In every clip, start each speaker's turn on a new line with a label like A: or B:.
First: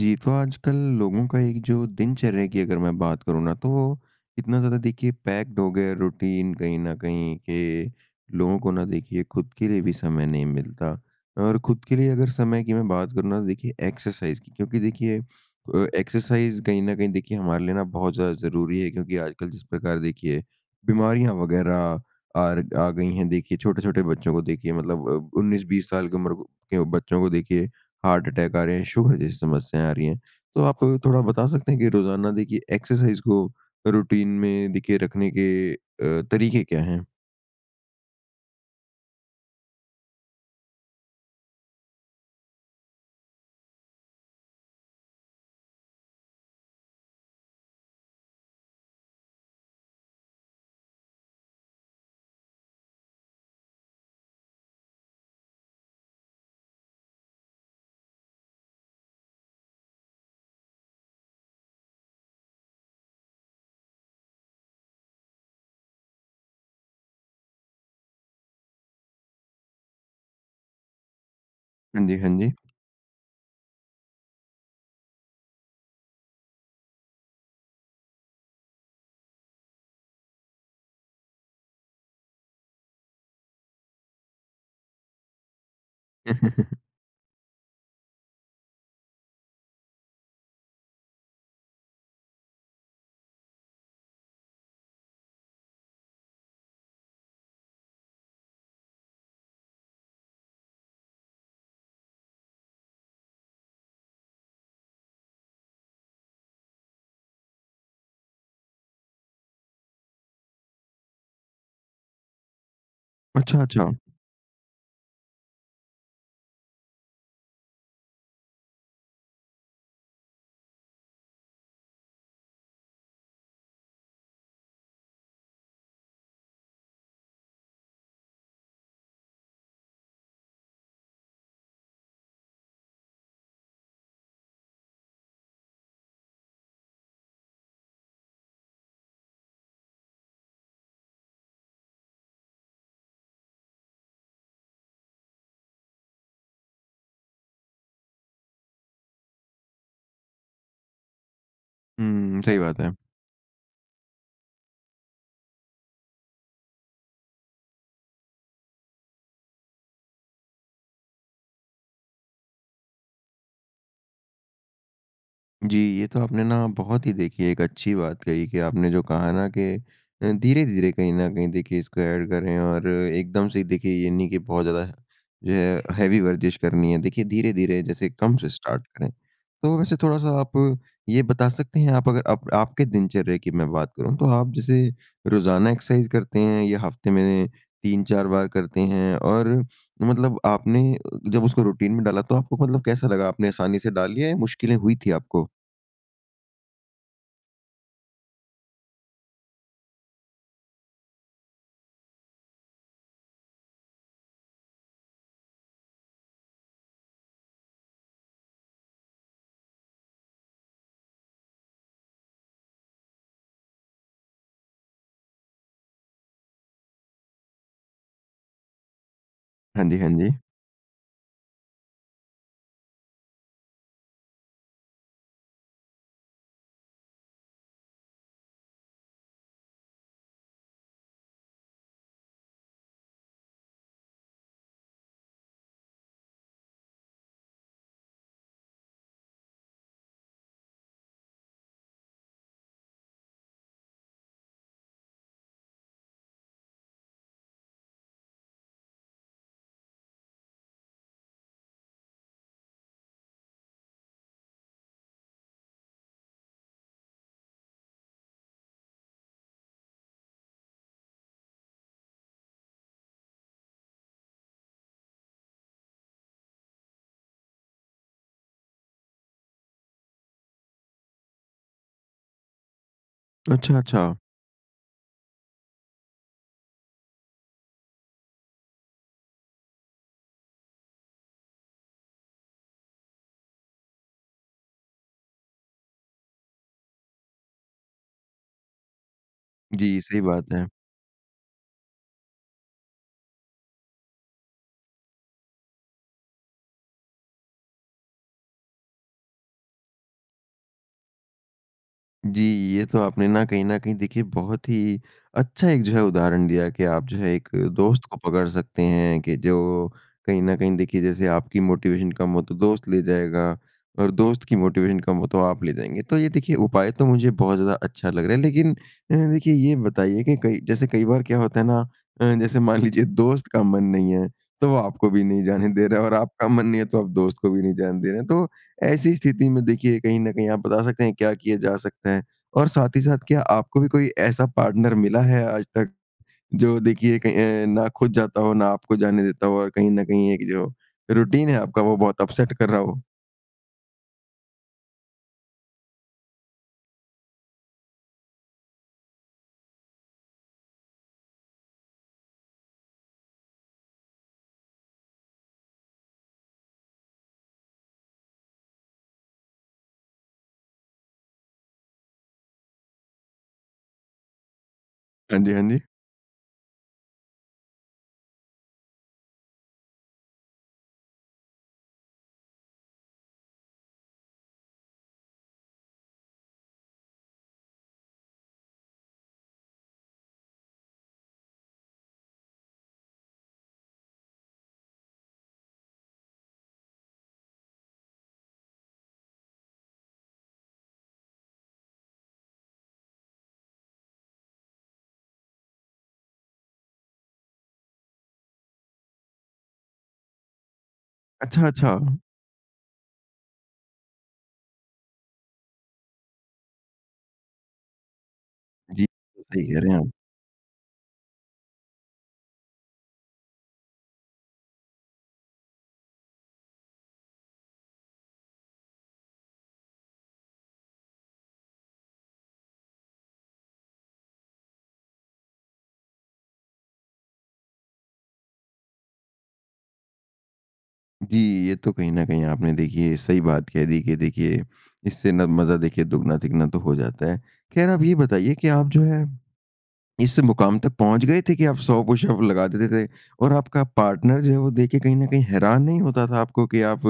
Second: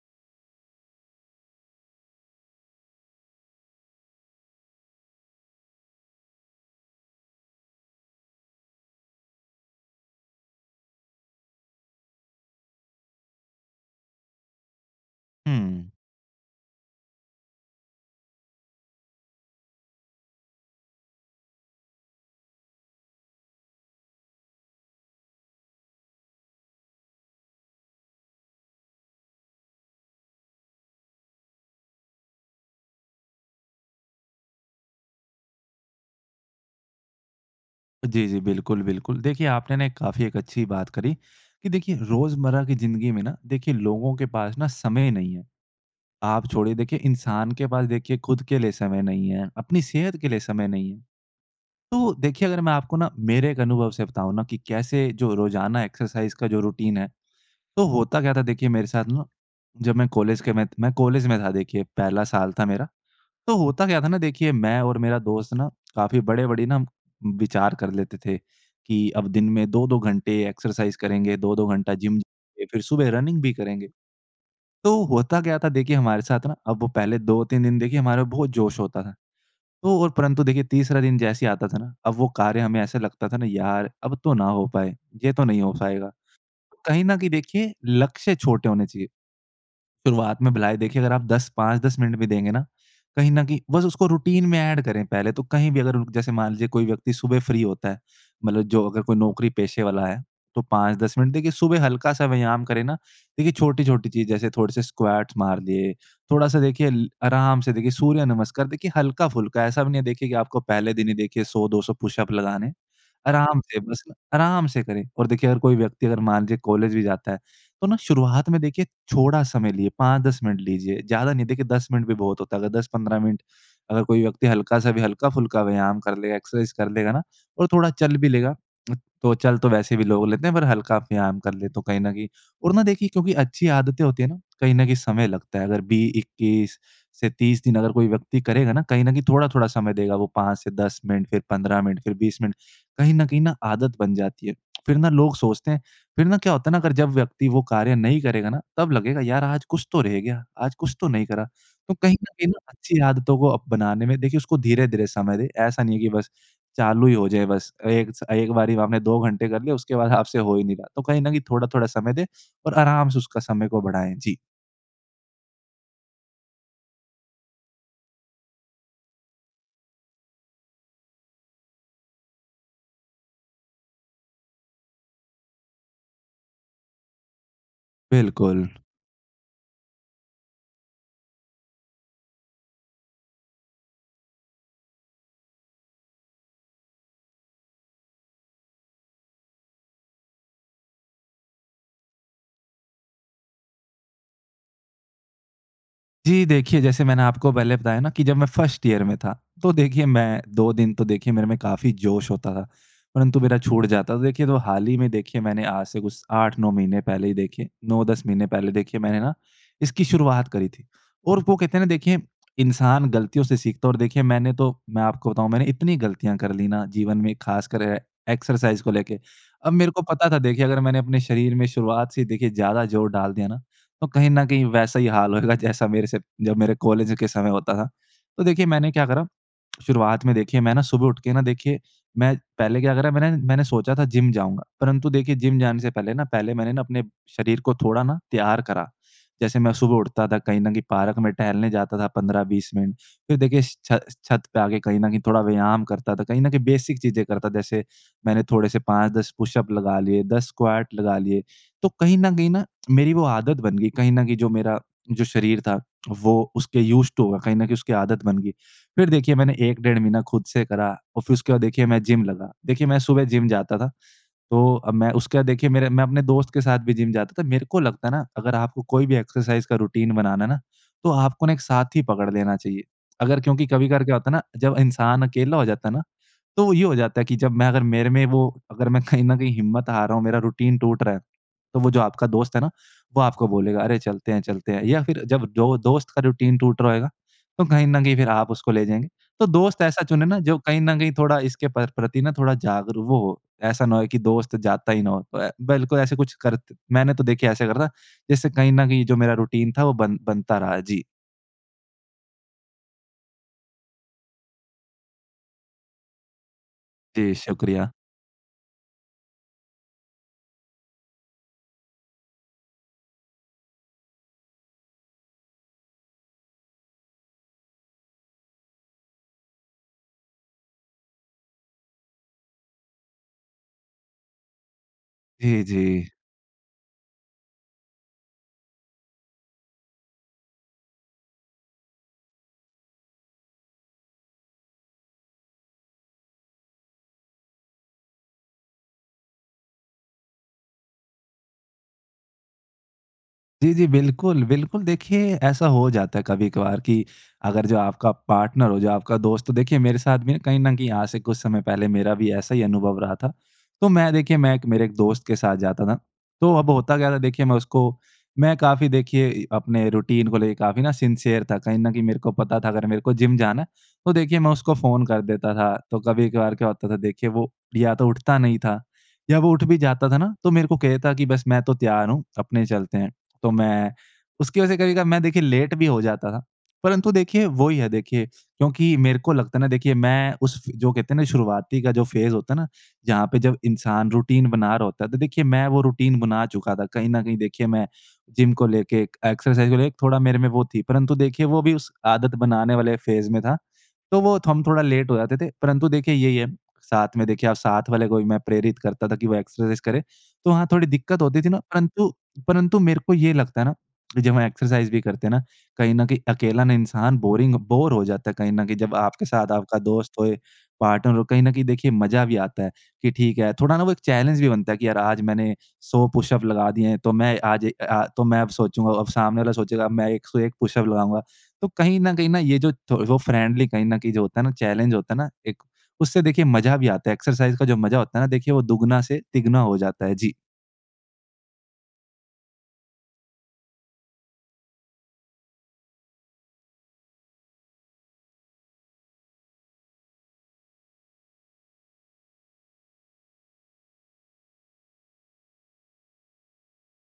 A: जी। तो आजकल लोगों का एक जो दिनचर्या की अगर मैं बात करूँ ना तो, इतना ज़्यादा देखिए पैक्ड हो गया रूटीन कहीं न कहीं कि, लोगों को ना देखिए खुद के लिए भी समय नहीं मिलता। और खुद के लिए अगर समय की मैं बात करूँ ना, तो देखिए एक्सरसाइज़ की क्योंकि, देखिए अ,
B: हुँ।
A: एक्सरसाइज़ कहीं न कहीं देखिए हमारे लिए ना बहुत ज़्यादा ज़रूरी है, क्योंकि आजकल जिस प्रकार देखिए, बीमारियाँ वग़ैरह आरग आ गई हैं। देखिए, छोटे-छोटे बच्चों को देखिए मतलब अ, 19-20 साल की उम्र के बच्चों को देखिए हार्ट-अटैक आ रहे हैं, शुगर जैसी समस्याएँ आ रही हैं। तो आप, थोड़ा बता सकते हैं कि, रोज़ाना देखिए एक्सरसाइज़ को रूटीन में देखिए रखने के अ, तरीके क्या हैं?
B: जी, जी। बिल्कुल, बिल्कुल। देखिए, आपने ना एक काफ़ी एक अच्छी बात करी कि, देखिए रोज़मर्रा की ज़िंदगी में ना देखिए लोगों के पास ना समय नहीं है। आप छोड़िए देखिए इंसान के पास देखिए खुद के लिए समय नहीं है, अपनी सेहत के लिए समय नहीं है। तो, देखिए अगर मैं आपको ना, मेरे एक अनुभव से बताऊँ ना कि कैसे जो रोज़ाना एक्सरसाइज़ का जो रूटीन है, तो होता क्या था देखिए मेरे साथ ना, जब मैं कॉलेज के मैं मैं कॉलेज में था देखिए पहला साल था मेरा। तो होता क्या था ना देखिए, मैं और मेरा दोस्त ना काफ़ी बड़े-बड़े ना विचार कर लेते थे, कि अब दिन में 2-2 घंटे एक्सरसाइज़ करेंगे, 2-2 घंटा
A: हाँ जी,
B: जिम
A: हाँ जी।
B: जाएँगे, फ़िर सुबह रनिंग भी करेंगे। तो होता क्या था, देखिए हमारे साथ ना, अब वो पहले 2-3 दिन देखिए हमारे बहुत जोश होता था। तो और परंतु देखिए तीसरा दिन जैसे ही आता था ना, अब वो कार्य हमें ऐसा लगता था ना यार अब तो ना हो पाए। ये तो नहीं हो पायेगा, कहीं न कहीं देखिए लक्ष्य छोटे होने चाहिए। शुरुआत में भला ही देखिए अगर आप 10, 5-10 मिनट भी देंगे ना, कहीं न कहीं, बस उसको रूटीन में एड करें पहले तो। कहीं भी अगर रुक जैसे मान लीजिए कोई व्यक्ति सुबह फ्री होता है, मतलब जो अगर कोई नौकरी पेशे वाला है, तो 5-10 मिनट देखिए सुबह हल्का-सा व्यायाम करें ना। देखिए छोटी-छोटी चीज़ जैसे थोड़े-से स्क्वेट मार लिए, थोड़ा-सा देखिए ल आराम से देखिए सूर्य नमस्कार। देखिए हल्का-फ़ुल्का, ऐसा भी नहीं है देखिए कि आपको पहले दिन ही देखिए 100-200 पुश-अप लगाने।
A: अच्छा,
B: आराम से
A: अच्छा!
B: बस, आराम से करें और देखिए अगर कोई व्यक्ति अगर मान लीजिए कॉलेज भी जाता है, तो ना शुरुआत में देखिए छोड़ा समय लीजिए, 5-10 मिनट लीजिए ज़्यादा नहीं, देखिए 10 मिनट भी बहुत होता है। अगर 10-15 मिनट अगर कोई व्यक्ति हल्का-सा भी हल्का-फ़ुल्का व्यायाम कर ले, एक्सरसाइज़ कर लेगा ना और थोड़ा चल भी लेगा उ तो चल तो वैसे भी लोग लेते हैं, पर हल्का व्यायाम कर लें तो कहीं न कहीं और ना देखिए क्योंकि अच्छी आदतें होती हैं ना, कहीं न कहीं समय लगता है। अगर बी 21 से 30 दिन अगर कोई व्यक्ति करेगा ना, कहीं न कहीं थोड़ा-थोड़ा समय देगा वो 5 से 10 मिनट, फ़िर 15 मिनट, फ़िर 20 मिनट, कहीं न कहीं न आदत बन जाती है। फ़िर ना लोग सोचते हैं फ़िर ना क्या होता है ना अगर जब व्यक्ति वो कार्य नहीं करेगा ना, तब लगेगा यार आज कुछ तो रह गया, आज कुछ तो नहीं करा। तो कहीं न
A: हुँ।
B: कहीं न
A: सही बात है।
B: अच्छी आदतों को अब बनाने में देखिए, उसको धीरे-धीरे समय दें। ऐसा नहीं है कि बस चालू ही हो जाए बस। एक स एक बारी में आपने 2 घंटे कर लिए उसके बाद आपसे हो ही नहीं रहा। तो कहीं न कहीं थोड़ा-थोड़ा समय दें और आराम से उसका समय को बढ़ाएँ। जी।
A: जी। ये तो आपने ना बहुत ही देखिए एक अच्छी बात कही कि आपने जो कहा ना कि अ, धीरे-धीरे कहीं न कहीं देखिए इसको एड करें और एकदम से ही देखिए ये नहीं कि बहुत ज़्यादा जो है हैवी वर्ज़िश करनी है देखिए धीरे-धीरे जैसे कम से
B: बिल्कुल।
A: स्टार्ट करें। तो वैसे थोड़ा-सा आप ये बता सकते हैं आप अगर आप आपके दिनचर्या की मैं बात करूँ तो आप जैसे रोज़ाना एक्सरसाइज़ करते हैं या हफ़्ते में 3-4 बार करते हैं और मतलब आपने जब उसको रूटीन में डाला तो आपको मतलब कैसा लगा आपने आसानी से डाल लिया या मुश्किलें हुई थी आपको?
B: जी। देखिए, जैसे मैंने आपको पहले बताया ना कि जब मैं फ़र्स्ट ईयर में था तो देखिए मैं 2 दिन तो देखिए मेरे में काफ़ी जोश होता था। परंतु मेरा छूट जाता तो देखिए तो हाल ही में देखिए मैंने आज से कुछ 8-9 महीने पहले ही देखिए 9-10 महीने पहले देखिए मैंने ना इसकी शुरुआत करी थी। और वो कहते हैं ना देखिए इंसान गलतियों से सीखता है और देखिए मैंने तो मैं आपको बताऊँ मैंने इतनी गलतियाँ कर ली ना जीवन में ख़ासकर ए एक्सरसाइज़ को लेके। अब
A: हाँ
B: मेरे
A: जी,
B: को
A: हाँ
B: पता
A: जी।
B: था देखिए अगर मैंने अपने शरीर में शुरुआत से देखिए ज़्यादा जोर डाल दिया ना तो कहीं न कहीं वैसा ही हाल होएगा जैसा मेरे से जब मेरे कॉलेज के समय होता था। तो देखिए मैंने क्या करा? शुरुआत में देखिए मैं ना सुबह उठ के ना देखिए मैं पहले क्या करा मैंने मैंने सोचा था जिम जाऊँगा। परंतु देखिए जिम जाने से पहले ना पहले मैंने ना अपने शरीर को थोड़ा ना तैयार करा। जैसे मैं सुबह उठता था, कहीं न कहीं पार्क में टहलने जाता था 15-20 मिनट। फ़िर देखिए श छ छत पे आके कहीं न कहीं थोड़ा व्यायाम करता था। कहीं न कहीं बेसिक चीज़ें करता था जैसे मैंने थोड़े से 5-10 पुशअप लगा लिए, 10 स्क्वाट लगा लिए। तो कहीं न कहीं न मेरी वो आदत बन गई कहीं न कहीं जो मेरा जो शरीर था वो उसके यूज़्ड टू होगा कहीं न कहीं उसकी आदत बन गई। फ़िर देखिए मैंने 1 डेढ़ महीना ख़ुद से करा और फ़िर उसके बाद देखिए मैं जिम लगा। देखिए मैं सुबह जिम जाता था। तो अब मैं उसके बाद देखिए मेरे मैं अपने दोस्त के साथ भी जिम जाता था। मेरे को लगता है ना अगर आपको कोई भी एक्सरसाइज़ का रूटीन बनाना है ना तो आपको ना एक साथी पकड़ लेना चाहिए। अगर क्योंकि
A: अच्छा,
B: कभी-कभार क्या
A: अच्छा।
B: होता ना जब इंसान अकेला हो जाता ना तो ये हो जाता है कि जब मैं अगर मेरे में वो अगर मैं कहीं न कहीं हिम्मत हार रहा हूँ मेरा रूटीन टूट रहा है तो वो जो आपका दोस्त है ना वो आपको बोलेगा अरे! चलते हैं, चलते हैं। या फ़िर जब जो दोस्त का रूटीन टूट रहा होएगा तो कहीं न कहीं फ़िर आप उसको ले जाएँगे। तो दोस्त
A: जी।
B: ऐसा
A: सही
B: चुने ना
A: बात
B: जो
A: है।
B: कहीं न कहीं थोड़ा इसके प्र प्रति ना थोड़ा जागरूक वो हो। ऐसा ना होए कि दोस्त जाता ही ना हो। तो अ, बिल्कुल ऐसे कुछ, करत मैंने तो देखिए ऐसे करा था जिससे कहीं न कहीं जो मेरा रूटीन था वो बन बनता रहा। जी।
A: जी। ये तो आपने ना कहीं न कहीं देखिए बहुत ही अच्छा एक जो है उदाहरण दिया कि आप जो
B: जी,
A: है एक अ,
B: शुक्रिया।
A: दोस्त को पकड़ सकते हैं कि जो कहीं न कहीं देखिए जैसे आपकी मोटिवेशन कम हो तो दोस्त ले जाएगा और दोस्त की मोटिवेशन कम हो तो आप ले जाएँगे। तो ये देखिए उपाय तो मुझे बहुत ज़्यादा अच्छा लग रहा है लेकिन अ, ह देखिए ये बताइए कि कई जैसे कई बार क्या होता है ना अ, जैसे मान लीजिए दोस्त का मन नहीं है तो वो आपको भी नहीं
B: जी,
A: जाने दे रहा है
B: जी।
A: और आपका मन नहीं है तो आप दोस्त को भी नहीं जाने दे रहे हैं। तो ऐसी स्थिति में देखिए कहीं न कहीं आप बता सकते हैं क्या किए जा सकते हैं? और साथ ही साथ क्या आपको भी कोई ऐसा पार्टनर मिला है आज तक जो देखिए कहीं अ, ना खुद जाता हो ना आपको जाने देता हो और कहीं न कहीं एक जो रूटीन है आपका वो बहुत अपसेट कर रहा हो?
B: जी, जी। बिल्कुल, बिल्कुल। देखिए ऐसा हो जाता है कभी-कभार कि अगर जो आपका पार्टनर हो जो आपका दोस्त तो देखिए मेरे साथ भी ना कहीं न कहीं यहाँ से कुछ समय पहले मेरा भी ऐसा ही अनुभव रहा था। तो मैं देखिए, मैं एक मेरे एक दोस्त के साथ जाता था। तो अब होता क्या था देखिए मैं उसको मैं काफ़ी देखिए इ अपने रूटीन को लेके काफ़ी ना सिंसियर था। कहीं न कहीं मेरे को पता था अगर मेरे को जिम जाना है तो देखिए मैं उसको फ़ोन कर
A: हाँ जी,
B: देता
A: हाँ
B: था
A: जी।
B: तो कभी-कभार क्या होता था देखिए वो या तो उठता नहीं था या वो उठ भी जाता था ना तो मेरे को कहता कि बस मैं तो तैयार हूँ, अपने चलते हैं। तो मैं उसकी वज़ह से कभी-कभार मैं देखिए लेट भी हो जाता था। परंतु देखिए, वो ही है देखिए, क्योंकि मेरे को लगता है ना, देखिए मैं उस फ़े जो कहते है ना शुरआती का जो फ़ेज़ होता है ना, जहाँ पे जब इंसान रूटीन बना रहा होता है तो देखिए मैं वो रूटीन बना चुका था। कहीं न कहीं देखिए मैं जिम को लेके एक एक्सरसाइज़ को लेके थोड़ा मेरे में वो थी परंतु देखिए वो भी उस आदत बनाने वाले फ़ेज़ में था। तो वो थ हम थोड़ा लेट हो जाते थे परंतु देखिए यही है, साथ में देखिए आप साथ वाले को भी मैं प्रेरित करता था कि वो एक्सरसाइज़ करे, तो वहाँ थोड़ी दिक्कत होती थी ना।
A: अच्छा, अच्छा।
B: परंतु
A: उहुँ।
B: परंतु मेरे को ये लगता है ना कि, जब हम एक्सरसाइज़ भी करते हैं ना, कहीं न कहीं अकेला ना इंसान बोरिंग बोर हो जाता है कहीं न कहीं जब
A: जी।
B: आपके साथ
A: सही
B: आपका
A: कह रहे हैं
B: दोस्त
A: आप।
B: होए, पार्टनर हो कहीं न कहीं देखिए मज़ा भी आता है कि ठीक है, थोड़ा ना वो एक चैलेंज भी बनता है कि यार आज मैंने 100 पुश-अप लगा दिए हैं तो मैं आज ए, अ आ तो मैं अब सोचूँगा अब सामने वाला सोचेगा मैं 101 पुश-अप लगाऊँगा। तो कहीं न कहीं न ये जो थो वो फ्रेंडली कहीं न कहीं जो होता है ना चैलेंज होता है ना, एक? उससे देखिए मज़ा भी आता है। एक्सरसाइज़ का जो मज़ा होता है ना, देखिए वो दुगुना से तिगुना हो जाता है जी।
A: जी। ये तो कहीं न कहीं आपने देखिए सही बात कह दी। देखिए देखिए इससे न मज़ा देखिए दुगना-तिगुना तक हो जाता है। ख़ैर आप ये बताइए कि आप जो है, इस मुकाम तक पहुँच गए थे कि आप 100 पुश-अप लगा देते थे? और आपका पार्टनर जो है वो देख के कहीं न कहीं हैरान नहीं होता था, आपको कि आप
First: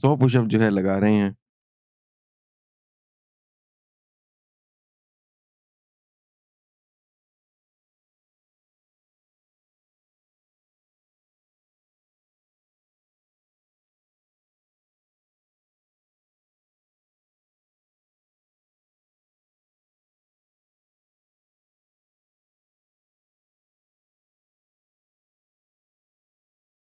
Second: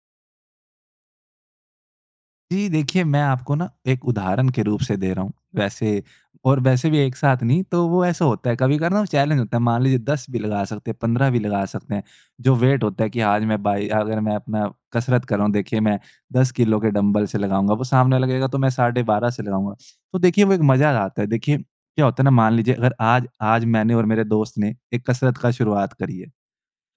A: 100 पुश-अप जो है लगा रहे हैं?
B: जी। देखिए मैं आपको ना एक उदाहरण के रूप से दे रहा हूँ। वैसे और वैसे भी एक साथ नहीं तो वो ऐसा होता है कभी-कभार ना वो चैलेंज़ होता है। मान लीजिए 10 भी लगा सकते हैं 15 भी लगा सकते हैं। जो वेट होता है कि आज मैं भाई अगर मैं अपना कसरत कर रहा हूँ देखिए मैं 10 किलो के डँबल से लगाऊँगा वो सामने लगेगा तो मैं साढ़े 12 से लगाऊँगा। तो देखिए वो एक मज़ा आता है। देखिए क्या होता है ना मान लीजिए अगर आज आज मैंने और मेरे दोस्त ने एक कसरत का शुरुआत करी है।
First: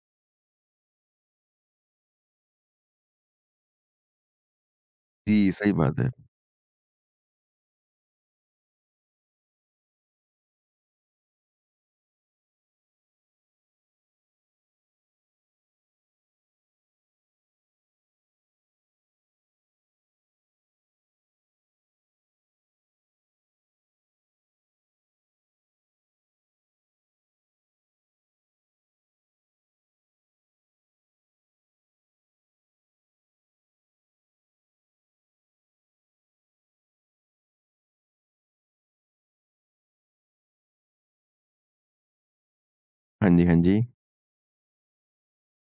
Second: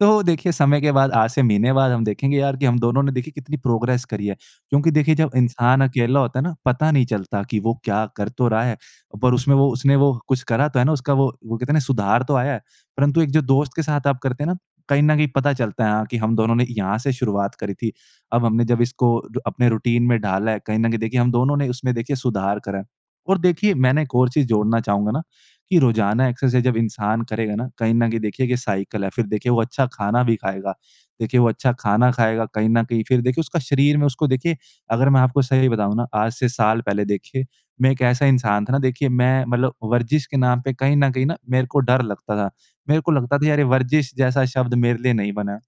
B: तो देखिए समय के बाद आज से महीने बाद हम देखेंगे यार कि हम दोनों ने देखिए कितनी प्रोग्रेस करी है। क्योंकि देखिए जब
A: जी। ये सही
B: इंसान
A: बात है।
B: अकेला होता है ना पता नहीं चलता कि वो क्या कर तो रहा है, पर उसमें वो उसने वो कुछ करा तो है ना उसका वो वो कहते है ना सुधार तो आया है। परंतु एक जो दोस्त के साथ आप करते हैं ना, कहीं न कहीं पता चलता है कि हम दोनों ने यहाँ से शुरुआत करी थी। अब हमने जब इसको अपने रूटीन में डाला है कहीं न कहीं देखिए हम दोनों ने उसमें देखिए सुधार करा है। और देखिए मैंने एक और चीज़ जोड़ना चाहूँगा ना कि रोजाना एक्सरसाइज़ जब इंसान करेगा ना, कहीं न कहीं देखिए कि साइकल है। फ़िर देखिए वो अच्छा खाना भी खाएगा। देखिए वो अच्छा खाना खाएगा कहीं न कहीं। फ़िर देखिए उसका शरीर में उसको देखिए अगर मैं आपको सही बताऊँ ना, आज से साल पहले देखिए मैं एक ऐसा इंसान था ना देखिए मैं मतलब वर्जिश के नाम पे कहीं न कहीं न मेरे को डर लगता था। मेरे को
A: हाँ
B: लगता
A: जी,
B: था
A: हाँ
B: यार
A: जी।
B: वर्जिश जैसा शब्द मेरे लिए नहीं बना।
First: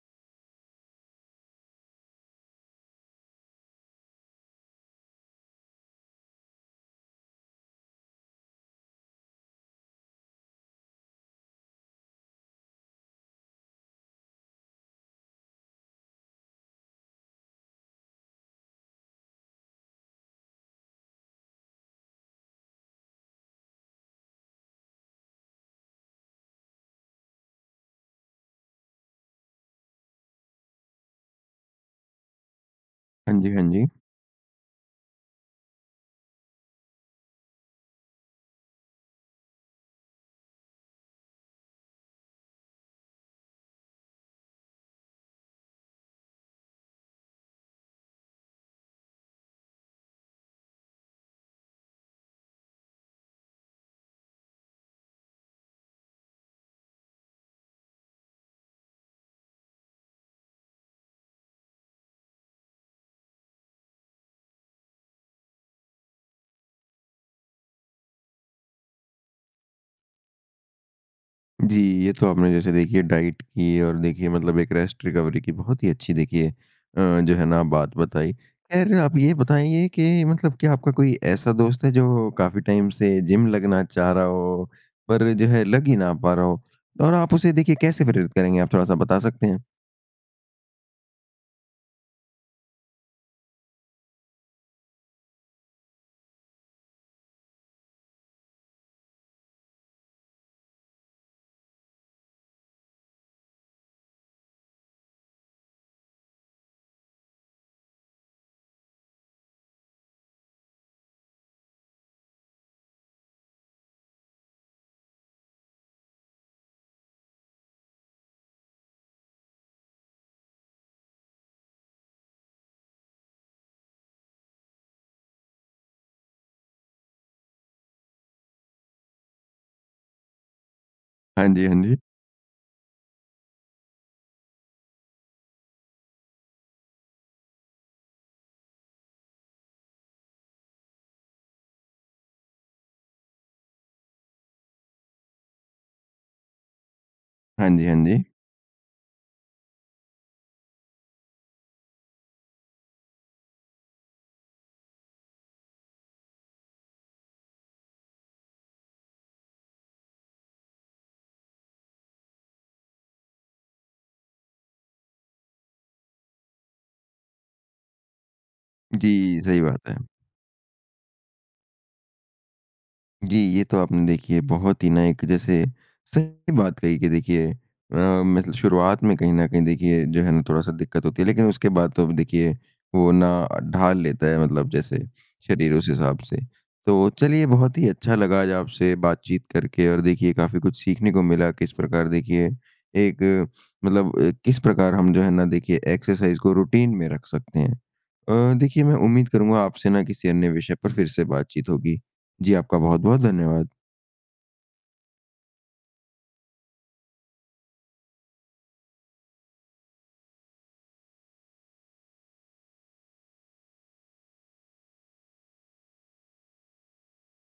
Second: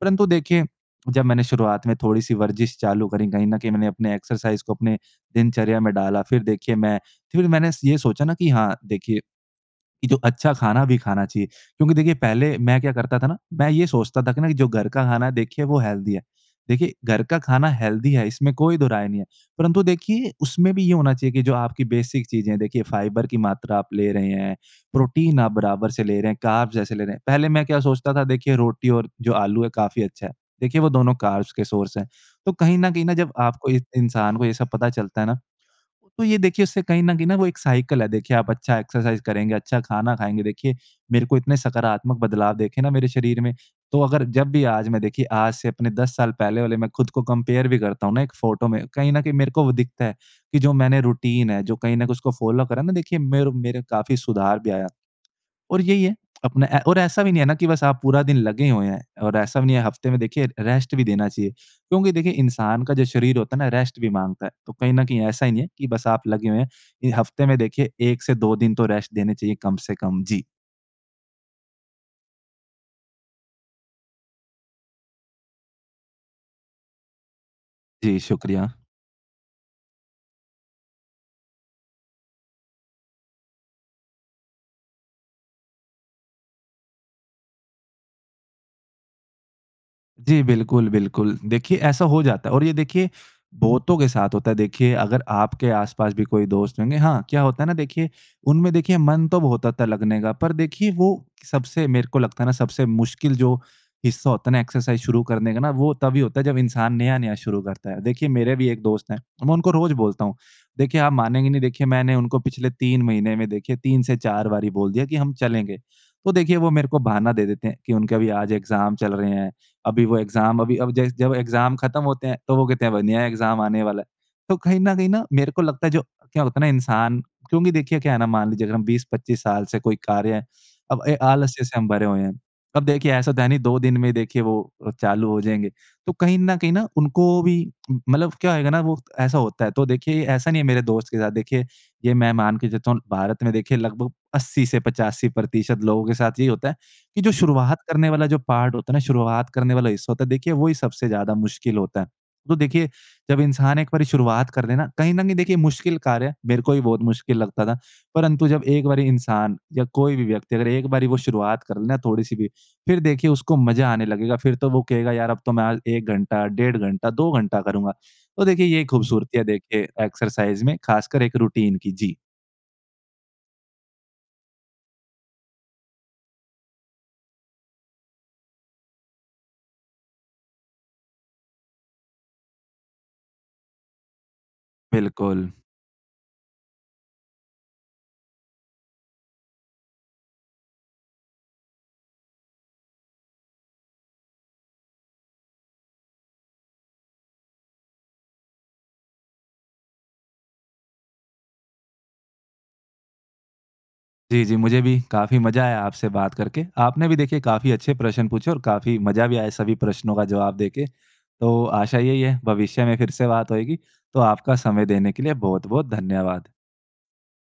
B: परंतु देखिए जब मैंने शुरुआत में थोड़ी-सी वर्जिश चालू करी। कहीं न कहीं मैंने अपने एक्सरसाइज़ को अपने दिनचर्या में डाला, फ़िर देखिए मैं फ़िर मैंने ये सोचा ना कि हाँ देखिए कि जो अच्छा खाना भी खाना चाहिए। क्योंकि देखिए पहले मैं क्या करता था ना मैं ये सोचता था कि जो घर का खाना है देखिए वो हेल्दी है। देखिए घर का खाना हेल्दी है इसमें कोई दोहराय नहीं है। परंतु देखिए उसमें भी ये होना चाहिए की जो आपकी बेसिक चीज़ें है देखिए फ़ाइबर की मात्रा आप ले रहे हैं। प्रोटीन आप बराबर से ले रहे हैं, कार्ब्स ऐसे ले रहे हैं। पहले मैं क्या सोचता था देखिए रोटी और जो आलू है काफ़ी अच्छा है। देखिए वो दोनों कार्ब्स के सोर्स है। तो कहीं न कहीं न जब
A: हाँ जी, हाँ
B: आपको एक
A: जी।
B: इंसान को ये सब पता चलता है ना तो ये देखिए उससे कहीं न कहीं न वो एक साइकल है। देखिए आप अच्छा एक्सरसाइज़ करेंगे, अच्छा खाना खाएँगे। देखिए मेरे को इतने सकारात्मक बदलाव देखे ना मेरे शरीर में तो अगर जब भी आज मैं देखिए आज से अपने 10 साल पहले वाले मैं ख़ुद को कंपेयर भी करता हूँ ना एक फ़ोटो में कहीं न कहीं मेरे को वो दिखता है कि जो मैंने रूटीन है, जो कहीं न कहीं उसको फ़ॉलो करा है ना देखिए मेरे मेरे काफ़ी सुधार भी आया। और यही है अपना ए और ऐसा भी नहीं है ना कि बस आप पूरा दिन लगे हुए हैं। और ऐसा भी नहीं है हफ़्ते में देखिए रेस्ट भी देना चाहिए। क्योंकि देखिए इंसान का जो शरीर होता है ना रेस्ट भी माँगता है। तो कहीं न कहीं ऐसा ही नहीं है कि बस आप लगे हुए हैं। इ हफ़्ते में देखिए 1 से 2 दिन तो रेस्ट देने चाहिए कम से कम। जी।
A: जी। ये तो आपने जैसे देखिए डाइट की और देखिए मतलब एक रेस्ट रिकवरी की बहुत ही अच्छी देखिए अ, जो है ना बात
B: जी,
A: बताई।
B: शुक्रिया।
A: ख़ैर आप ये बताइए कि मतलब क्या आपका कोई ऐसा दोस्त है? जो काफ़ी टाइम से जिम लगना चाह रहा हो, पर जो है लग ही ना पा रहा हो? और आप उसे देखिए कैसे प्रेरित करेंगे आप थोड़ा-सा बता सकते हैं?
B: जी। बिल्कुल, बिल्कुल। देखिए ऐसा हो जाता है और ये देखिए बहुतों के साथ होता है। देखिए अगर आपके आसपास भी कोई दोस्त होंगे हाँ क्या होता है ना देखिए उनमें देखिए मन तो बहुत होता लगने का। पर देखिए वो सबसे मेरे को लगता है ना सबसे मुश्किल जो हिस्सा होता है ना एक्सरसाइज़ शुरू करने का ना वो तभी होता है जब इंसान नया-नया शुरू करता है। देखिए मेरे भी एक दोस्त है, मैं उनको रोज बोलता हूँ। देखिए आप मानेंगे नहीं देखिए मैंने उनको पिछले 3 महीने में देखिए 3-4 बारी बोल दिया कि हम चलेंगे। तो देखिए वो मेरे को बहाना दे देते हैं कि उनके अभी आज एग्ज़ाम चल रहे हैं। अभी वो एग्ज़ाम अभी अभी जब जै जब एग्ज़ाम ख़त्म होते हैं तो वो कहते हैं अब नया एग्ज़ाम आने वाला है। तो कहीं न कहीं न मेरे को लगता है जो क्या होता है ना इंसान क्योंकि देखिए क्या है ना मान लीजिए अगर हम 20-25 साल से कोई कार्य है अब अ,
A: हाँ
B: आलस्य
A: जी,
B: से
A: हाँ
B: हम
A: जी।
B: भरे हुए हैं। अब देखिए ऐसा तो है नहीं दो दिन में देखिए वो अ, चालू हो जाएँगे। तो कहीं न कहीं न उनको भी मतलब क्या होएगा ना वो ऐसा होता है। तो देखिए ऐसा नहीं है मेरे दोस्त के साथ देखिए ये मैं मान के चलता हूँ भारत में देखिए लगभग 80-85 प्रतिशत लोगों के साथ यही होता है कि जो
A: हाँ
B: शुरुआत
A: जी, हाँ
B: करने वाला
A: जी।
B: जो पार्ट होता है ना शुरुआत करने वाला हिस्सा होता है देखिए वही सबसे ज़्यादा मुश्किल होता है। तो देखिए जब इंसान एक बारी शुरुआत कर लेना कहीं न कहीं देखिए मुश्किल कार्य है मेरे को भी बहुत मुश्किल लगता था परंतु जब एक बारी इंसान या कोई भी व्यक्ति अगर एक बारी वो शुरुआत कर लेना थोड़ी-सी भी फ़िर देखिए उसको मज़ा आने लगेगा। फ़िर तो वो कहेगा यार अब तो मैं आज 1 घंटा, डेढ़ घंटा, 2 घंटा करूँगा। तो देखिए ये खूबसूरती
A: जी।
B: है
A: सही
B: देखिए
A: बात है।
B: एक्सरसाइज़ में ख़ासकर एक रूटीन की। जी।
A: जी। ये तो आपने देखिए बहुत ही ना एक जैसे सही बात कही कि देखिए अ, मतलब शुरुआत में कहीं न कहीं देखिए जो है ना थोड़ा-सा दिक्कत होती है। लेकिन उसके बाद तो अब देखिए वो ना ढाल लेता है, मतलब जैसे
B: बिल्कुल।
A: शरीर उस हिसाब से। तो चलिए बहुत ही अच्छा लगा आज आपसे बातचीत करके और देखिए काफ़ी कुछ सीखने को मिला किस प्रकार देखिए एक मतलब अ, किस प्रकार हम जो है ना देखिए एक्सरसाइज़ को रूटीन में रख सकते हैं। अ, देखिए मैं उम्मीद करूँगा आपसे न किसी अन्य विषय पर फ़िर से बातचीत होगी। जी आपका बहुत-बहुत धन्यवाद।
B: जी, जी। मुझे भी काफ़ी मज़ा आया आपसे बात करके। आपने भी देखिए काफ़ी अच्छे प्रश्न पूछे और काफ़ी मज़ा भी आया सभी प्रश्नों का जवाब देके। तो आशा यही है भविष्य में फ़िर से बात होएगी। तो आपका समय देने के लिए बहुत-बहुत धन्यवाद।